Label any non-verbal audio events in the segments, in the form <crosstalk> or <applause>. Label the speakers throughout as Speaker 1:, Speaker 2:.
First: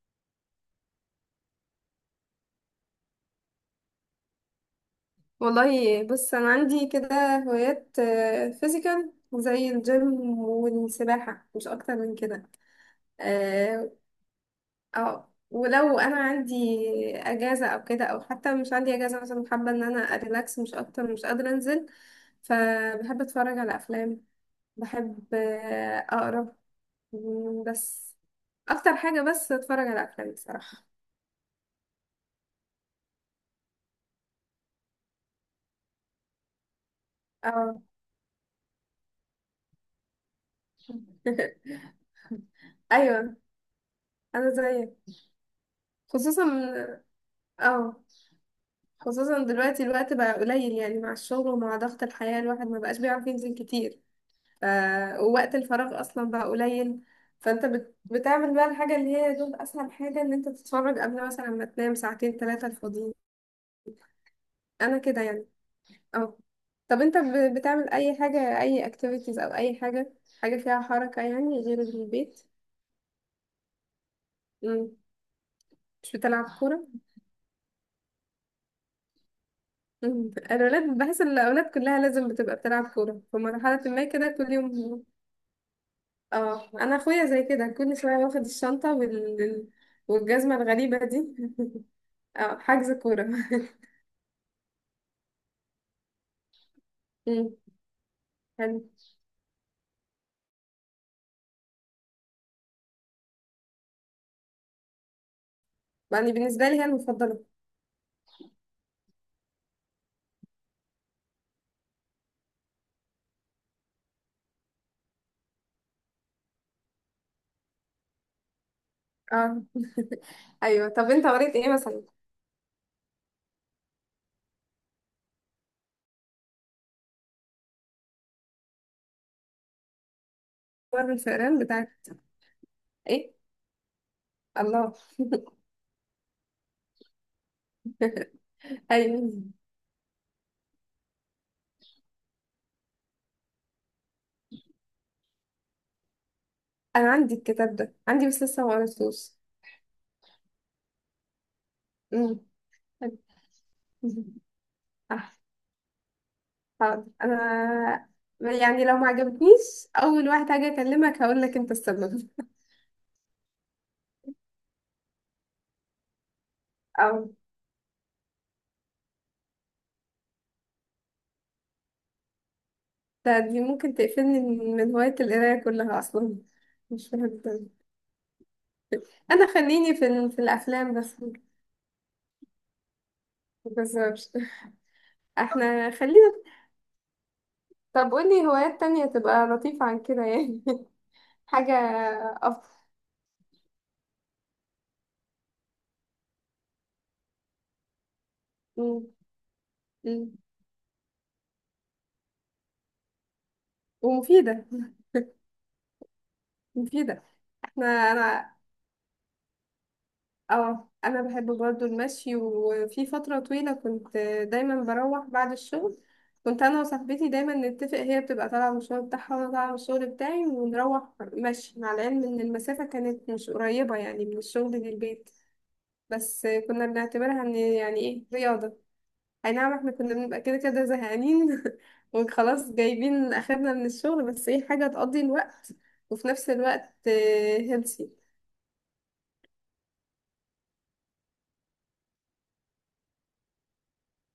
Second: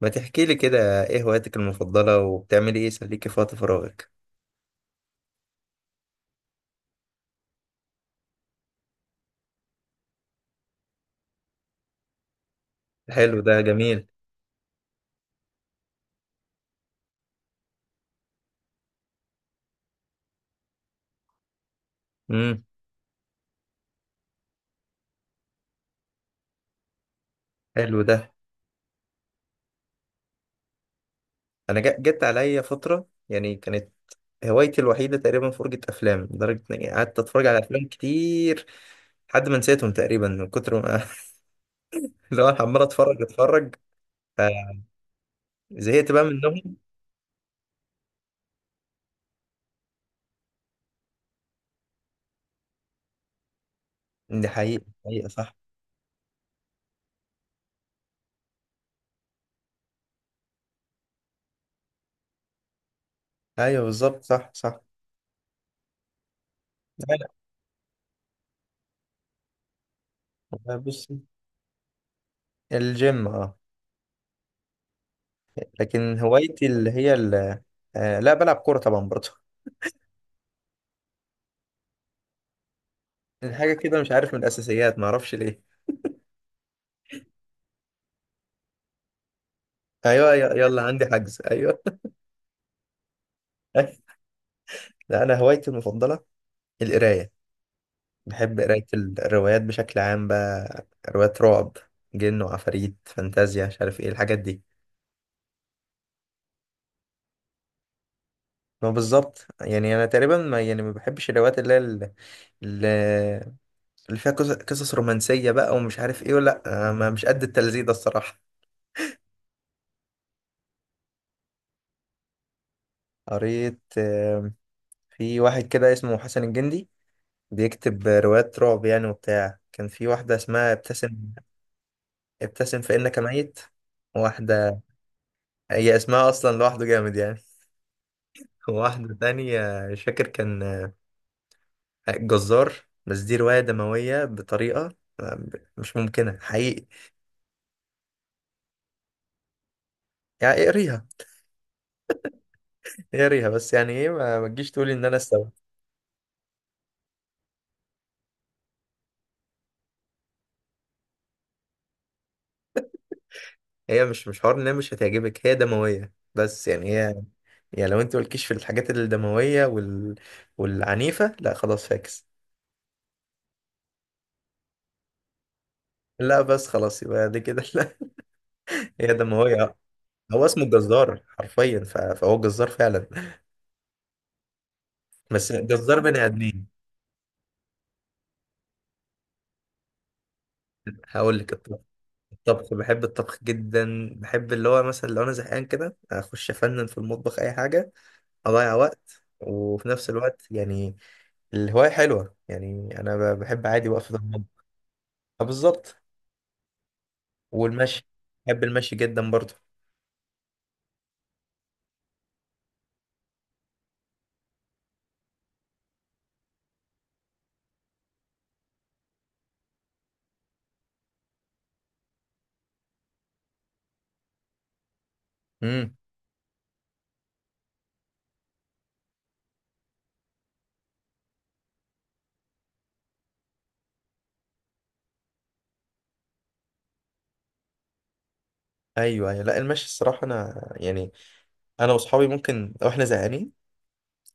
Speaker 1: ما تحكي لي كده، ايه هواياتك المفضلة وبتعملي ايه يسليكي في وقت فراغك؟
Speaker 2: والله بص، انا عندي كده هوايات فيزيكال زي الجيم والسباحة مش اكتر من كده.
Speaker 1: حلو، ده
Speaker 2: اه.
Speaker 1: جميل.
Speaker 2: ولو انا عندي اجازة او كده، او حتى مش عندي اجازة مثلا، حابة ان انا اريلاكس مش اكتر، مش قادرة انزل.
Speaker 1: امم.
Speaker 2: فبحب اتفرج على افلام، بحب اقرا،
Speaker 1: حلو
Speaker 2: بس.
Speaker 1: ده.
Speaker 2: اكتر حاجة بس اتفرج على افلام بصراحة.
Speaker 1: انا جت عليا فترة، يعني كانت هوايتي الوحيدة تقريبا فرجة افلام لدرجة اني قعدت اتفرج على
Speaker 2: اه.
Speaker 1: افلام كتير لحد ما نسيتهم تقريبا من كتر ما <laughs>
Speaker 2: <laughs>
Speaker 1: اللي هو أنا عمال اتفرج
Speaker 2: ايوه،
Speaker 1: اتفرج،
Speaker 2: انا زيك.
Speaker 1: فزهقت بقى
Speaker 2: خصوصا
Speaker 1: منهم.
Speaker 2: اه خصوصا دلوقتي الوقت بقى قليل، يعني مع الشغل ومع ضغط الحياة الواحد ما بقاش بيعرف ينزل كتير.
Speaker 1: دي
Speaker 2: ف...
Speaker 1: حقيقة، حقيقة
Speaker 2: ووقت
Speaker 1: صح.
Speaker 2: الفراغ أصلا بقى قليل. فأنت بتعمل بقى الحاجة اللي هي دول، أسهل حاجة إن أنت تتفرج قبل مثلا ما تنام ساعتين ثلاثة الفاضيين.
Speaker 1: ايوه، بالظبط، صح صح.
Speaker 2: أنا كده يعني. اه. طب أنت
Speaker 1: لا
Speaker 2: بتعمل أي حاجة، أي activities أو أي حاجة، حاجة
Speaker 1: لا،
Speaker 2: فيها
Speaker 1: بص،
Speaker 2: حركة يعني غير البيت؟
Speaker 1: الجيم اه.
Speaker 2: مم. مش
Speaker 1: لكن
Speaker 2: بتلعب
Speaker 1: هوايتي
Speaker 2: كورة؟
Speaker 1: اللي هي آه، لا بلعب كورة طبعا برضه.
Speaker 2: مم. الأولاد، بحس إن الأولاد كلها لازم بتبقى بتلعب كورة في
Speaker 1: حاجة
Speaker 2: مرحلة
Speaker 1: كده،
Speaker 2: ما
Speaker 1: مش عارف
Speaker 2: كده،
Speaker 1: من
Speaker 2: كل
Speaker 1: الأساسيات،
Speaker 2: يوم.
Speaker 1: معرفش ليه.
Speaker 2: اه، انا اخويا زي كده كل شويه واخد الشنطه
Speaker 1: أيوة،
Speaker 2: والجزمه
Speaker 1: يلا
Speaker 2: الغريبه
Speaker 1: عندي
Speaker 2: دي.
Speaker 1: حجز،
Speaker 2: <laughs>
Speaker 1: أيوة.
Speaker 2: اه، حجز كوره. <laughs>
Speaker 1: <laughs> لا، أنا هوايتي المفضلة القراية.
Speaker 2: مم.
Speaker 1: بحب
Speaker 2: حلو.
Speaker 1: قراية الروايات بشكل عام، بقى روايات رعب، جن وعفاريت، فانتازيا، مش عارف إيه الحاجات دي.
Speaker 2: يعني بالنسبه لي هي المفضله.
Speaker 1: ما بالظبط، يعني أنا تقريبا، ما يعني ما بحبش الروايات اللي هي ال- اللي فيها قصص رومانسية بقى، ومش عارف إيه، ولا أنا مش قد التلذيذ ده الصراحة.
Speaker 2: اه. <laughs> ايوه، طب انت قريت ايه مثلا؟
Speaker 1: قريت في واحد كده اسمه حسن الجندي، بيكتب روايات رعب يعني وبتاع. كان في واحدة اسمها
Speaker 2: مر
Speaker 1: ابتسم
Speaker 2: الفئران بتاعك؟
Speaker 1: ابتسم فإنك
Speaker 2: ايه؟
Speaker 1: ميت. واحدة،
Speaker 2: الله.
Speaker 1: هي اسمها أصلا لوحده جامد يعني. <laughs> واحدة
Speaker 2: ايوه،
Speaker 1: تانية مش فاكر، كان جزار. بس دي رواية دموية بطريقة مش ممكنة حقيقي.
Speaker 2: انا عندي الكتاب ده عندي بس لسه ما قريتوش.
Speaker 1: يعني اقريها.
Speaker 2: مم. حلو.
Speaker 1: اقريها بس، يعني ايه، ما
Speaker 2: <laughs>
Speaker 1: ما تجيش تقولي ان انا
Speaker 2: آه،
Speaker 1: استوى.
Speaker 2: حاضر. انا يعني لو ما عجبتنيش، اول واحد هاجي اكلمك هقول لك انت السبب.
Speaker 1: هي مش حوار ان هي مش هتعجبك، هي دموية بس يعني
Speaker 2: <laughs>
Speaker 1: هي.
Speaker 2: اه.
Speaker 1: يعني لو انت مالكيش في الحاجات الدموية والعنيفة، لا خلاص فاكس.
Speaker 2: لا، دي ممكن تقفلني من هواية القراية كلها أصلا.
Speaker 1: لا بس خلاص،
Speaker 2: مش
Speaker 1: يبقى دي
Speaker 2: بحب.
Speaker 1: كده <laughs> هي
Speaker 2: أنا
Speaker 1: دموية.
Speaker 2: خليني في
Speaker 1: هو اسمه
Speaker 2: الأفلام بس.
Speaker 1: الجزار حرفيا، فهو جزار فعلا.
Speaker 2: مبهزرش. <laughs>
Speaker 1: بس
Speaker 2: احنا
Speaker 1: جزار بني
Speaker 2: خلينا.
Speaker 1: ادمين.
Speaker 2: طب قولي هوايات تانية تبقى لطيفة عن كده يعني.
Speaker 1: هقول
Speaker 2: <laughs>
Speaker 1: لك
Speaker 2: حاجة
Speaker 1: الطبخ.
Speaker 2: أفضل.
Speaker 1: الطبخ، بحب الطبخ جدا، بحب اللي هو مثلا لو انا زهقان كده اخش افنن في المطبخ اي حاجه، اضيع
Speaker 2: م-
Speaker 1: وقت، وفي نفس
Speaker 2: م-
Speaker 1: الوقت يعني الهوايه حلوه يعني. انا بحب عادي وقف في المطبخ.
Speaker 2: ومفيدة.
Speaker 1: آه، بالظبط.
Speaker 2: مفيدة.
Speaker 1: والمشي،
Speaker 2: أنا.
Speaker 1: بحب المشي جدا برضه.
Speaker 2: اه. انا بحب برضو المشي، وفي فتره طويله كنت دايما بروح بعد الشغل. كنت انا وصاحبتي دايما نتفق، هي بتبقى طالعه من الشغل بتاعها وانا طالعه من الشغل بتاعي، ونروح مشي، مع العلم ان المسافه كانت مش قريبه يعني من الشغل للبيت.
Speaker 1: امم.
Speaker 2: بس كنا بنعتبرها ان يعني ايه، رياضه. اي نعم، احنا كنا بنبقى كده كده زهقانين <laughs> وخلاص جايبين اخرنا من الشغل، بس ايه، حاجه تقضي الوقت. وفي نفس الوقت هيلثي.
Speaker 1: ايوه ايوه، لا المشي الصراحه، انا يعني انا واصحابي ممكن، لو احنا زهقانين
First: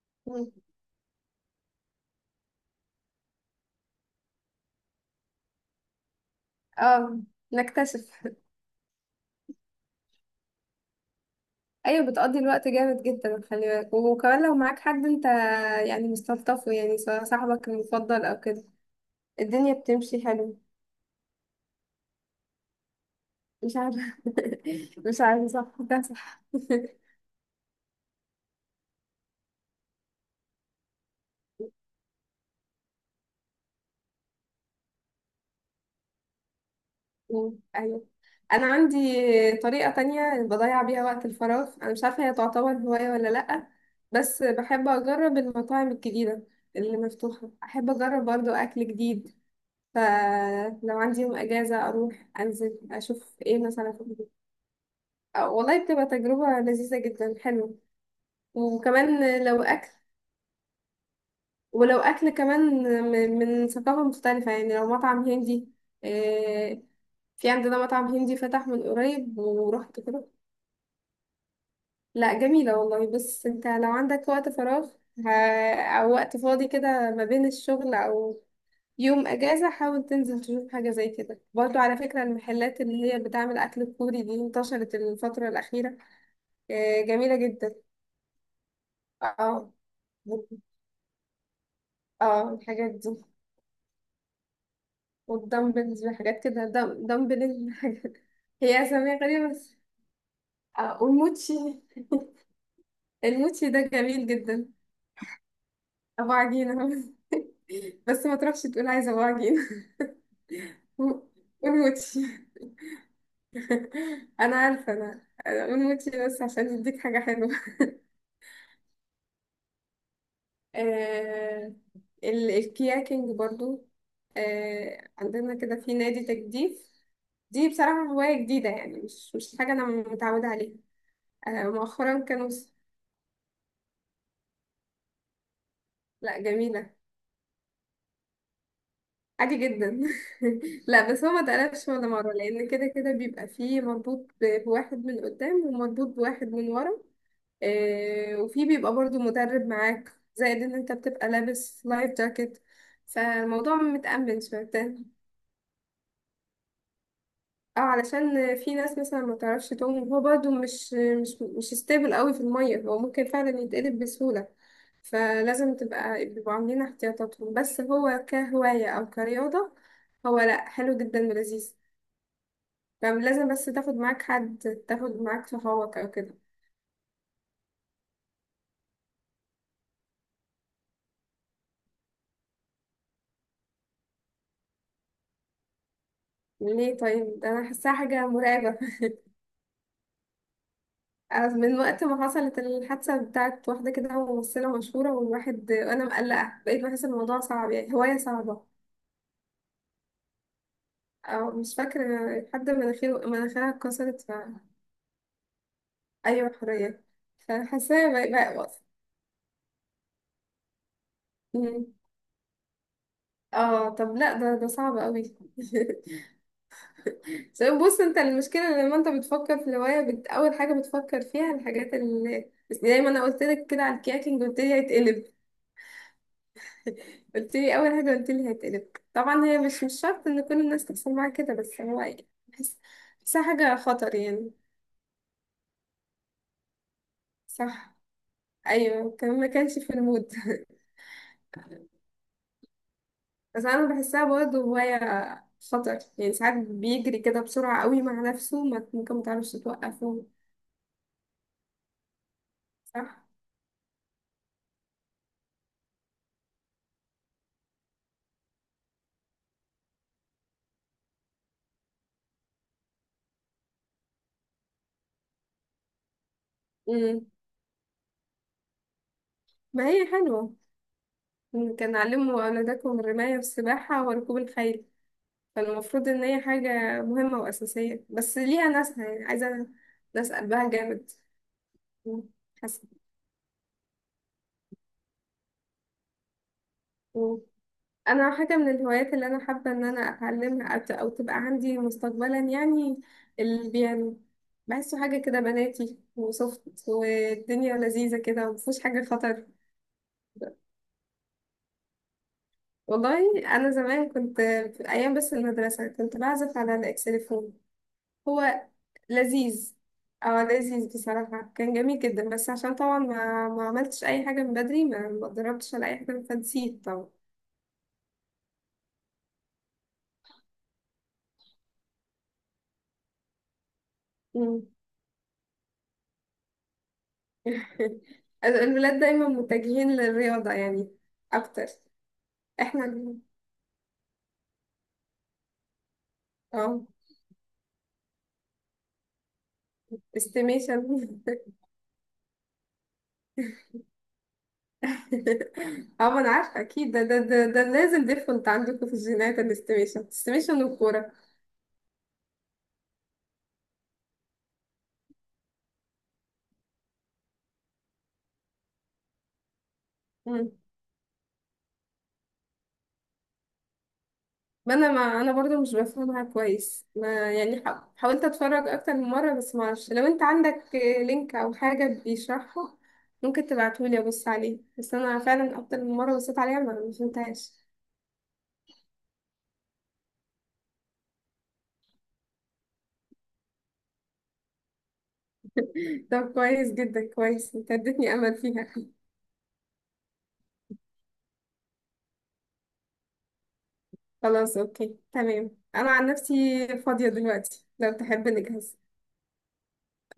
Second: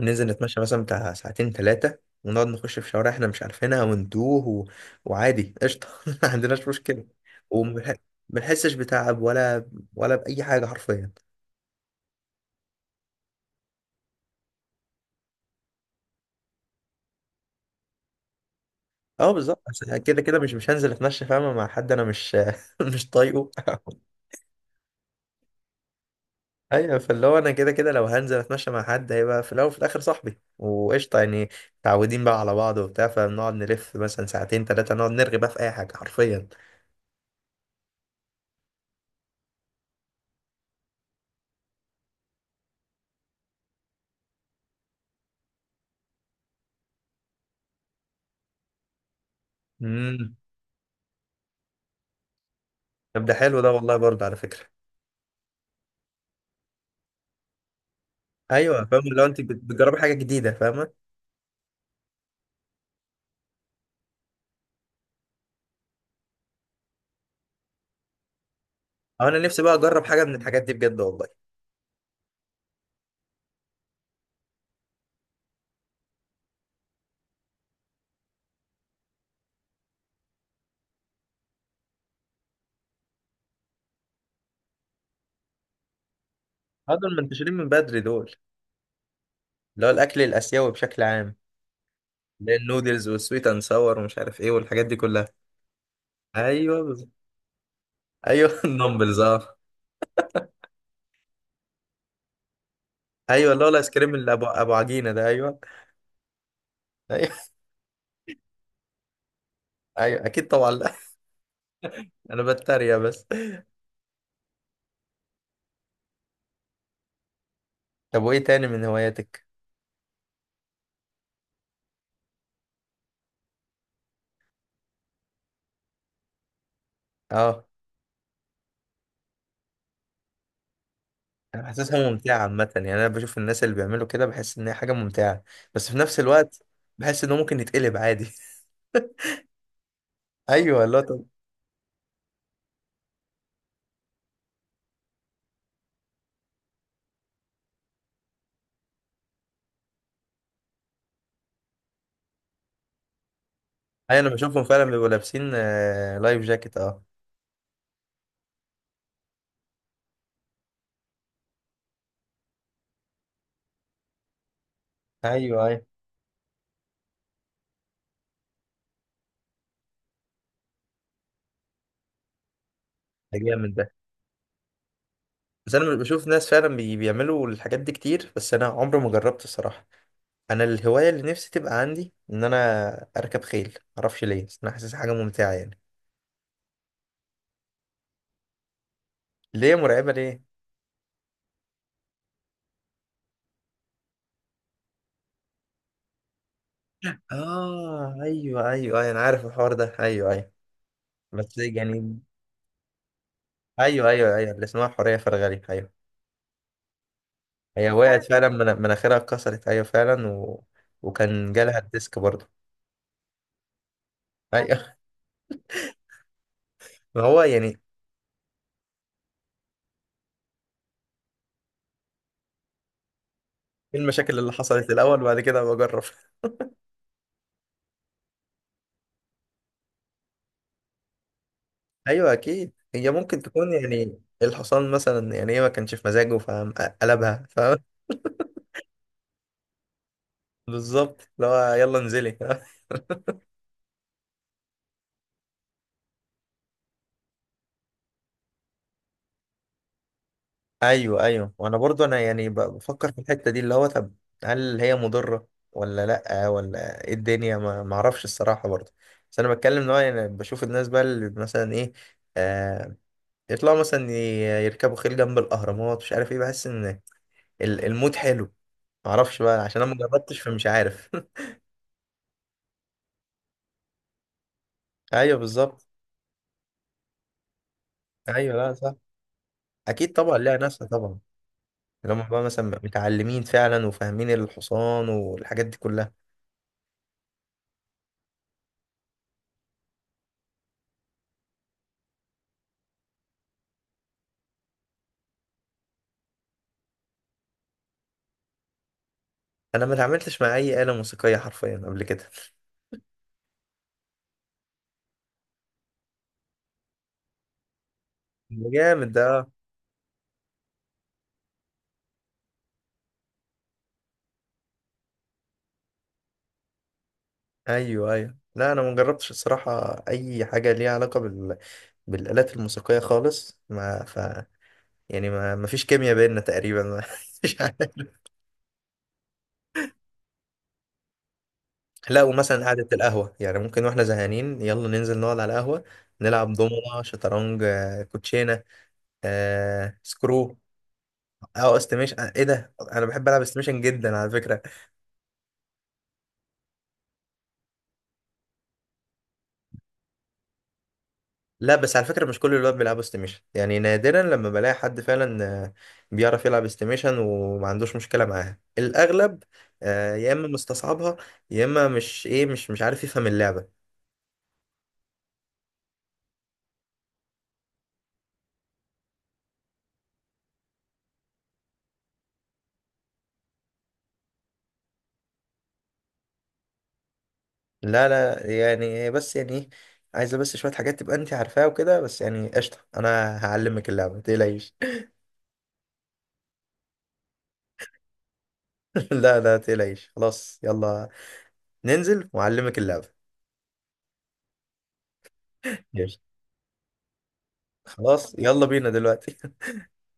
Speaker 1: ننزل نتمشى مثلا بتاع ساعتين ثلاثة، ونقعد نخش في شوارع احنا مش عارفينها وندوه وعادي قشطة <laughs> ما عندناش مشكلة،
Speaker 2: اه.
Speaker 1: وما
Speaker 2: نكتشف.
Speaker 1: بنحسش بتعب ولا بأي حاجة حرفيا.
Speaker 2: ايوه، بتقضي الوقت جامد جدا، خلي بالك، وكمان لو معاك حد انت يعني مستلطفه، يعني سواء صاحبك المفضل او كده.
Speaker 1: اه، بالظبط،
Speaker 2: الدنيا
Speaker 1: بس يعني كده
Speaker 2: بتمشي
Speaker 1: كده مش
Speaker 2: حلو.
Speaker 1: مش هنزل اتمشى، فاهمة، مع حد انا مش <laughs> مش طايقه
Speaker 2: مش
Speaker 1: <laughs>
Speaker 2: عارفه. <laughs> مش عارفه، صح ده صح. <laughs>
Speaker 1: ايوه، فاللي هو انا كده كده لو هنزل اتمشى مع حد، هيبقى في الاول وفي الاخر صاحبي، وقشطة يعني. متعودين بقى على بعض وبتاع، فبنقعد نلف مثلا ساعتين ثلاثة، نقعد نرغي بقى في اي حاجة حرفيا.
Speaker 2: ايوه، انا عندي طريقه تانية بضيع بيها وقت الفراغ، انا مش عارفه هي تعتبر هوايه ولا لا. بس بحب اجرب المطاعم الجديده اللي مفتوحه، احب اجرب برضو اكل جديد.
Speaker 1: امم.
Speaker 2: فلو عندي يوم اجازه اروح انزل
Speaker 1: طب ده
Speaker 2: اشوف
Speaker 1: حلو
Speaker 2: ايه
Speaker 1: ده والله،
Speaker 2: مثلا.
Speaker 1: برضه على فكرة.
Speaker 2: آه، والله بتبقى تجربة لذيذة جدا، حلوة.
Speaker 1: ايوه، فاهم اللي هو انت
Speaker 2: وكمان لو أكل،
Speaker 1: بتجربي حاجه جديده، فاهمه.
Speaker 2: ولو أكل كمان من ثقافة مختلفة، يعني لو مطعم هندي. آه، في عندنا مطعم هندي فتح من
Speaker 1: أو
Speaker 2: قريب،
Speaker 1: انا نفسي بقى
Speaker 2: ورحت
Speaker 1: اجرب حاجه
Speaker 2: كده.
Speaker 1: من الحاجات دي بجد والله.
Speaker 2: لا جميلة والله. بس انت لو عندك وقت فراغ، ه- أو وقت فاضي كده ما بين الشغل أو يوم أجازة، حاول تنزل تشوف حاجة زي كده. برضو على فكرة، المحلات اللي هي بتعمل أكل كوري دي انتشرت الفترة الأخيرة.
Speaker 1: آه،
Speaker 2: آه،
Speaker 1: دول
Speaker 2: جميلة
Speaker 1: منتشرين من
Speaker 2: جدا.
Speaker 1: بدري دول،
Speaker 2: اه.
Speaker 1: اللي هو الاكل الاسيوي بشكل عام،
Speaker 2: اه
Speaker 1: اللي هي
Speaker 2: الحاجات
Speaker 1: النودلز
Speaker 2: دي.
Speaker 1: والسويت اند ساور ومش عارف ايه والحاجات دي كلها.
Speaker 2: والدمبلز وحاجات كده،
Speaker 1: ايوه،
Speaker 2: دمبل حاجات.
Speaker 1: ايوه
Speaker 2: <laughs>
Speaker 1: <laughs>
Speaker 2: هي اسامي
Speaker 1: النمبلز
Speaker 2: غريبة
Speaker 1: اه.
Speaker 2: بس. اه، والموتشي.
Speaker 1: ايوه، اللي هو
Speaker 2: الموتشي ده
Speaker 1: الايس كريم
Speaker 2: جميل
Speaker 1: اللي ابو
Speaker 2: جدا.
Speaker 1: ابو عجينه ده، ايوه.
Speaker 2: ابو عجينة. <laughs>
Speaker 1: ايوه
Speaker 2: بس ما تروحش تقول عايزة ابو عجينة.
Speaker 1: ايوه، اكيد طبعا، لا.
Speaker 2: <laughs>
Speaker 1: <laughs>
Speaker 2: والموتشي،
Speaker 1: انا بتريق بس.
Speaker 2: انا عارفة. أنا والموتشي بس عشان يديك حاجة حلوة. <laughs>
Speaker 1: طب وايه تاني من هواياتك؟
Speaker 2: آه، الكياكينج برضو. آه، عندنا كده في نادي تجديف.
Speaker 1: اه،
Speaker 2: دي بصراحة هواية جديدة يعني، مش حاجة أنا متعودة عليها. آه،
Speaker 1: انا حاسسها
Speaker 2: مؤخرا
Speaker 1: ممتعه
Speaker 2: كانوا.
Speaker 1: عامه، يعني انا بشوف الناس اللي بيعملوا كده بحس ان هي حاجه ممتعه، بس في نفس
Speaker 2: لا
Speaker 1: الوقت
Speaker 2: جميلة.
Speaker 1: بحس انه ممكن يتقلب عادي <laughs>
Speaker 2: عادي جدا.
Speaker 1: ايوه،
Speaker 2: <laughs>
Speaker 1: لا.
Speaker 2: لا بس هو ما اتقلبش ولا مرة، لأن كده كده بيبقى فيه مربوط بواحد من قدام، ومربوط بواحد من ورا. آه، وفي بيبقى برضو مدرب معاك. زائد ان انت بتبقى لابس لايف جاكيت، فالموضوع
Speaker 1: ايوه، انا
Speaker 2: متأمن
Speaker 1: بشوفهم فعلا بيبقوا
Speaker 2: شويتين.
Speaker 1: لابسين لايف جاكيت اه.
Speaker 2: اه، علشان في ناس مثلا ما تعرفش تعوم، وهو برضو مش ستيبل قوي في المية، هو ممكن فعلا يتقلب بسهولة.
Speaker 1: ايوه
Speaker 2: فلازم
Speaker 1: ايوه.
Speaker 2: تبقى بيبقوا عاملين احتياطاتهم. بس هو كهواية أو كرياضة. هو لأ، حلو جدا ولذيذ.
Speaker 1: ده
Speaker 2: فلازم بس
Speaker 1: جامد
Speaker 2: تاخد
Speaker 1: ده.
Speaker 2: معاك حد، تاخد معاك
Speaker 1: بس انا
Speaker 2: صحابك أو
Speaker 1: بشوف
Speaker 2: كده.
Speaker 1: ناس فعلا بيعملوا الحاجات دي كتير، بس انا عمري ما جربت الصراحه. انا الهوايه اللي نفسي تبقى عندي ان انا اركب خيل، معرفش ليه، بس انا حاسس حاجه ممتعه يعني.
Speaker 2: ليه؟ طيب ده أنا حاساها حاجة مرعبة. <laughs>
Speaker 1: ليه مرعبه، ليه؟
Speaker 2: أنا من وقت ما حصلت الحادثة بتاعت واحدة كده ممثلة مشهورة، والواحد أنا مقلقة، بقيت بحس إن الموضوع صعب، يعني
Speaker 1: اه،
Speaker 2: هواية صعبة.
Speaker 1: ايوه ايوه ايوه، انا عارف الحوار ده، ايوه ايوه.
Speaker 2: أو
Speaker 1: بس
Speaker 2: مش فاكرة.
Speaker 1: يعني،
Speaker 2: حد مناخيرها
Speaker 1: ايوه
Speaker 2: اتكسرت.
Speaker 1: ايوه ايوه، اللي اسمها حوريه فرغلي، ايوه.
Speaker 2: أيوة، حرية.
Speaker 1: هي
Speaker 2: فحاساها
Speaker 1: وقعت
Speaker 2: بقى.
Speaker 1: فعلا، مناخيرها اتكسرت، ايوه فعلا، وكان جالها
Speaker 2: بقى-
Speaker 1: الديسك برضه.
Speaker 2: اه. طب لا، ده
Speaker 1: ايوه.
Speaker 2: صعب قوي.
Speaker 1: <laughs> ما هو
Speaker 2: <laughs> عشان
Speaker 1: يعني،
Speaker 2: بص انت المشكله، لما انت بتفكر في الهوايه اول حاجه بتفكر فيها الحاجات، اللي بس زي ما انا قلت لك كده على
Speaker 1: ايه المشاكل
Speaker 2: الكياكينج
Speaker 1: اللي
Speaker 2: قلت لي
Speaker 1: حصلت الاول،
Speaker 2: هيتقلب.
Speaker 1: بعد كده بجرب.
Speaker 2: <laughs> قلت لي اول حاجه، قلت لي هيتقلب. طبعا هي مش شرط ان كل الناس تحصل معاها كده، بس هو
Speaker 1: <laughs>
Speaker 2: يعني
Speaker 1: ايوه، اكيد
Speaker 2: بحس.
Speaker 1: هي ممكن
Speaker 2: بحسها
Speaker 1: تكون،
Speaker 2: حاجه خطر
Speaker 1: يعني
Speaker 2: يعني.
Speaker 1: الحصان مثلا يعني ايه، ما كانش في مزاجه فقلبها، فاهم.
Speaker 2: صح. ايوه، كان ما كانش في المود.
Speaker 1: <laughs>
Speaker 2: <laughs>
Speaker 1: بالظبط، اللي هو يلا انزلي <laughs>
Speaker 2: بس انا بحسها برضه هوايه خطر، يعني ساعات بيجري كده بسرعه قوي مع نفسه، ممكن ما تعرفش توقفه.
Speaker 1: ايوه ايوه، وانا برضو انا يعني بفكر في
Speaker 2: صح.
Speaker 1: الحته دي، اللي هو طب هل هي مضره ولا لا، ولا ايه الدنيا، ما اعرفش الصراحه برضو. بس انا بتكلم ان هو يعني بشوف الناس بقى، اللي مثلا ايه، آه، يطلعوا مثلا يركبوا خيل جنب الاهرامات، مش عارف ايه، بحس ان
Speaker 2: امم
Speaker 1: المود حلو. معرفش بقى عشان
Speaker 2: ما
Speaker 1: انا ما
Speaker 2: هي
Speaker 1: جربتش،
Speaker 2: حلوة.
Speaker 1: فمش عارف <laughs>
Speaker 2: كان علموا أولادكم الرماية والسباحة وركوب الخيل.
Speaker 1: ايوه، بالظبط.
Speaker 2: فالمفروض إن هي حاجة مهمة وأساسية، بس
Speaker 1: ايوه،
Speaker 2: ليها
Speaker 1: لا صح.
Speaker 2: ناسها يعني، عايزة.
Speaker 1: اكيد
Speaker 2: ناس
Speaker 1: طبعا ليها
Speaker 2: قلبها
Speaker 1: ناسها
Speaker 2: جامد.
Speaker 1: طبعا، اللي هم
Speaker 2: مم.
Speaker 1: بقى مثلا
Speaker 2: حسن.
Speaker 1: متعلمين فعلا وفاهمين الحصان والحاجات دي كلها.
Speaker 2: مم. أنا حاجة من الهوايات اللي أنا حابة إن أنا أتعلمها، أو أو تبقى عندي مستقبلا يعني. البيانو. بحسه حاجة كده بناتي وسوفت والدنيا لذيذة كده، ومفيهوش حاجة خطر.
Speaker 1: انا ما اتعاملتش مع اي آلة موسيقية حرفيا قبل كده <laughs>
Speaker 2: والله. أنا زمان كنت في أيام بس المدرسة كنت بعزف على الإكسليفون. هو
Speaker 1: ده جامد ده.
Speaker 2: لذيذ. اه، لذيذ بصراحة، كان جميل جدا، بس عشان طبعا ما عملتش أي حاجة من بدري، ما اتدربتش على أي حاجة فنسيت طبعا.
Speaker 1: ايوه ايوه، لا انا ما جربتش الصراحة اي حاجة ليها علاقة بالآلات الموسيقية خالص، ما ف
Speaker 2: مم.
Speaker 1: يعني ما فيش كيمياء بيننا تقريبا <laughs> مش عارف.
Speaker 2: <laughs> الولاد دايما متجهين للرياضة يعني أكتر.
Speaker 1: لا، ومثلا
Speaker 2: احنا
Speaker 1: قعدة القهوة، يعني ممكن واحنا زهقانين يلا ننزل نقعد على القهوة، نلعب
Speaker 2: اه،
Speaker 1: دومنة، شطرنج، كوتشينة، سكرو،
Speaker 2: استيميشن. <laughs>
Speaker 1: او استيميشن. ايه ده، انا بحب العب استيميشن جدا على فكرة.
Speaker 2: اه، ما أنا عارفة أكيد ده لازم ديفولت عندكم في الجينات، الاستيميشن استيميشن والكورة.
Speaker 1: لا، بس على فكرة مش كل الولاد بيلعبوا استيميشن، يعني نادرا لما بلاقي حد فعلا بيعرف يلعب استيميشن وما عندوش مشكلة معاها. الاغلب يا اما مستصعبها، يا اما مش، ايه، مش عارف يفهم اللعبة.
Speaker 2: ما انا برضو مش بفهمها كويس، ما يعني حاولت اتفرج اكتر من مره، بس ما اعرفش، لو انت عندك لينك او حاجه بيشرحه. ممكن تبعتهولي ابص عليه، بس انا فعلا اكتر من مره بصيت عليها ما فهمتهاش.
Speaker 1: لا لا، يعني هي بس، يعني ايه، عايزه بس شويه حاجات تبقى انت عارفاها وكده، بس يعني قشطه، انا هعلمك اللعبه، ما تقلقيش.
Speaker 2: طب كويس جدا، كويس، انت اديتني امل فيها.
Speaker 1: <laughs> لا لا تقلقيش، خلاص يلا، ننزل واعلمك اللعبه.
Speaker 2: خلاص اوكي تمام،
Speaker 1: <laughs>
Speaker 2: انا عن
Speaker 1: يلا،
Speaker 2: نفسي فاضيه دلوقتي لو تحب
Speaker 1: خلاص، يلا
Speaker 2: نجهز.
Speaker 1: بينا دلوقتي.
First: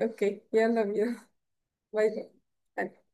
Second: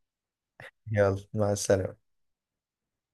Speaker 2: اوكي،
Speaker 1: <laughs>
Speaker 2: يلا
Speaker 1: يلا،
Speaker 2: بينا.
Speaker 1: مع السلامه.
Speaker 2: باي. باي.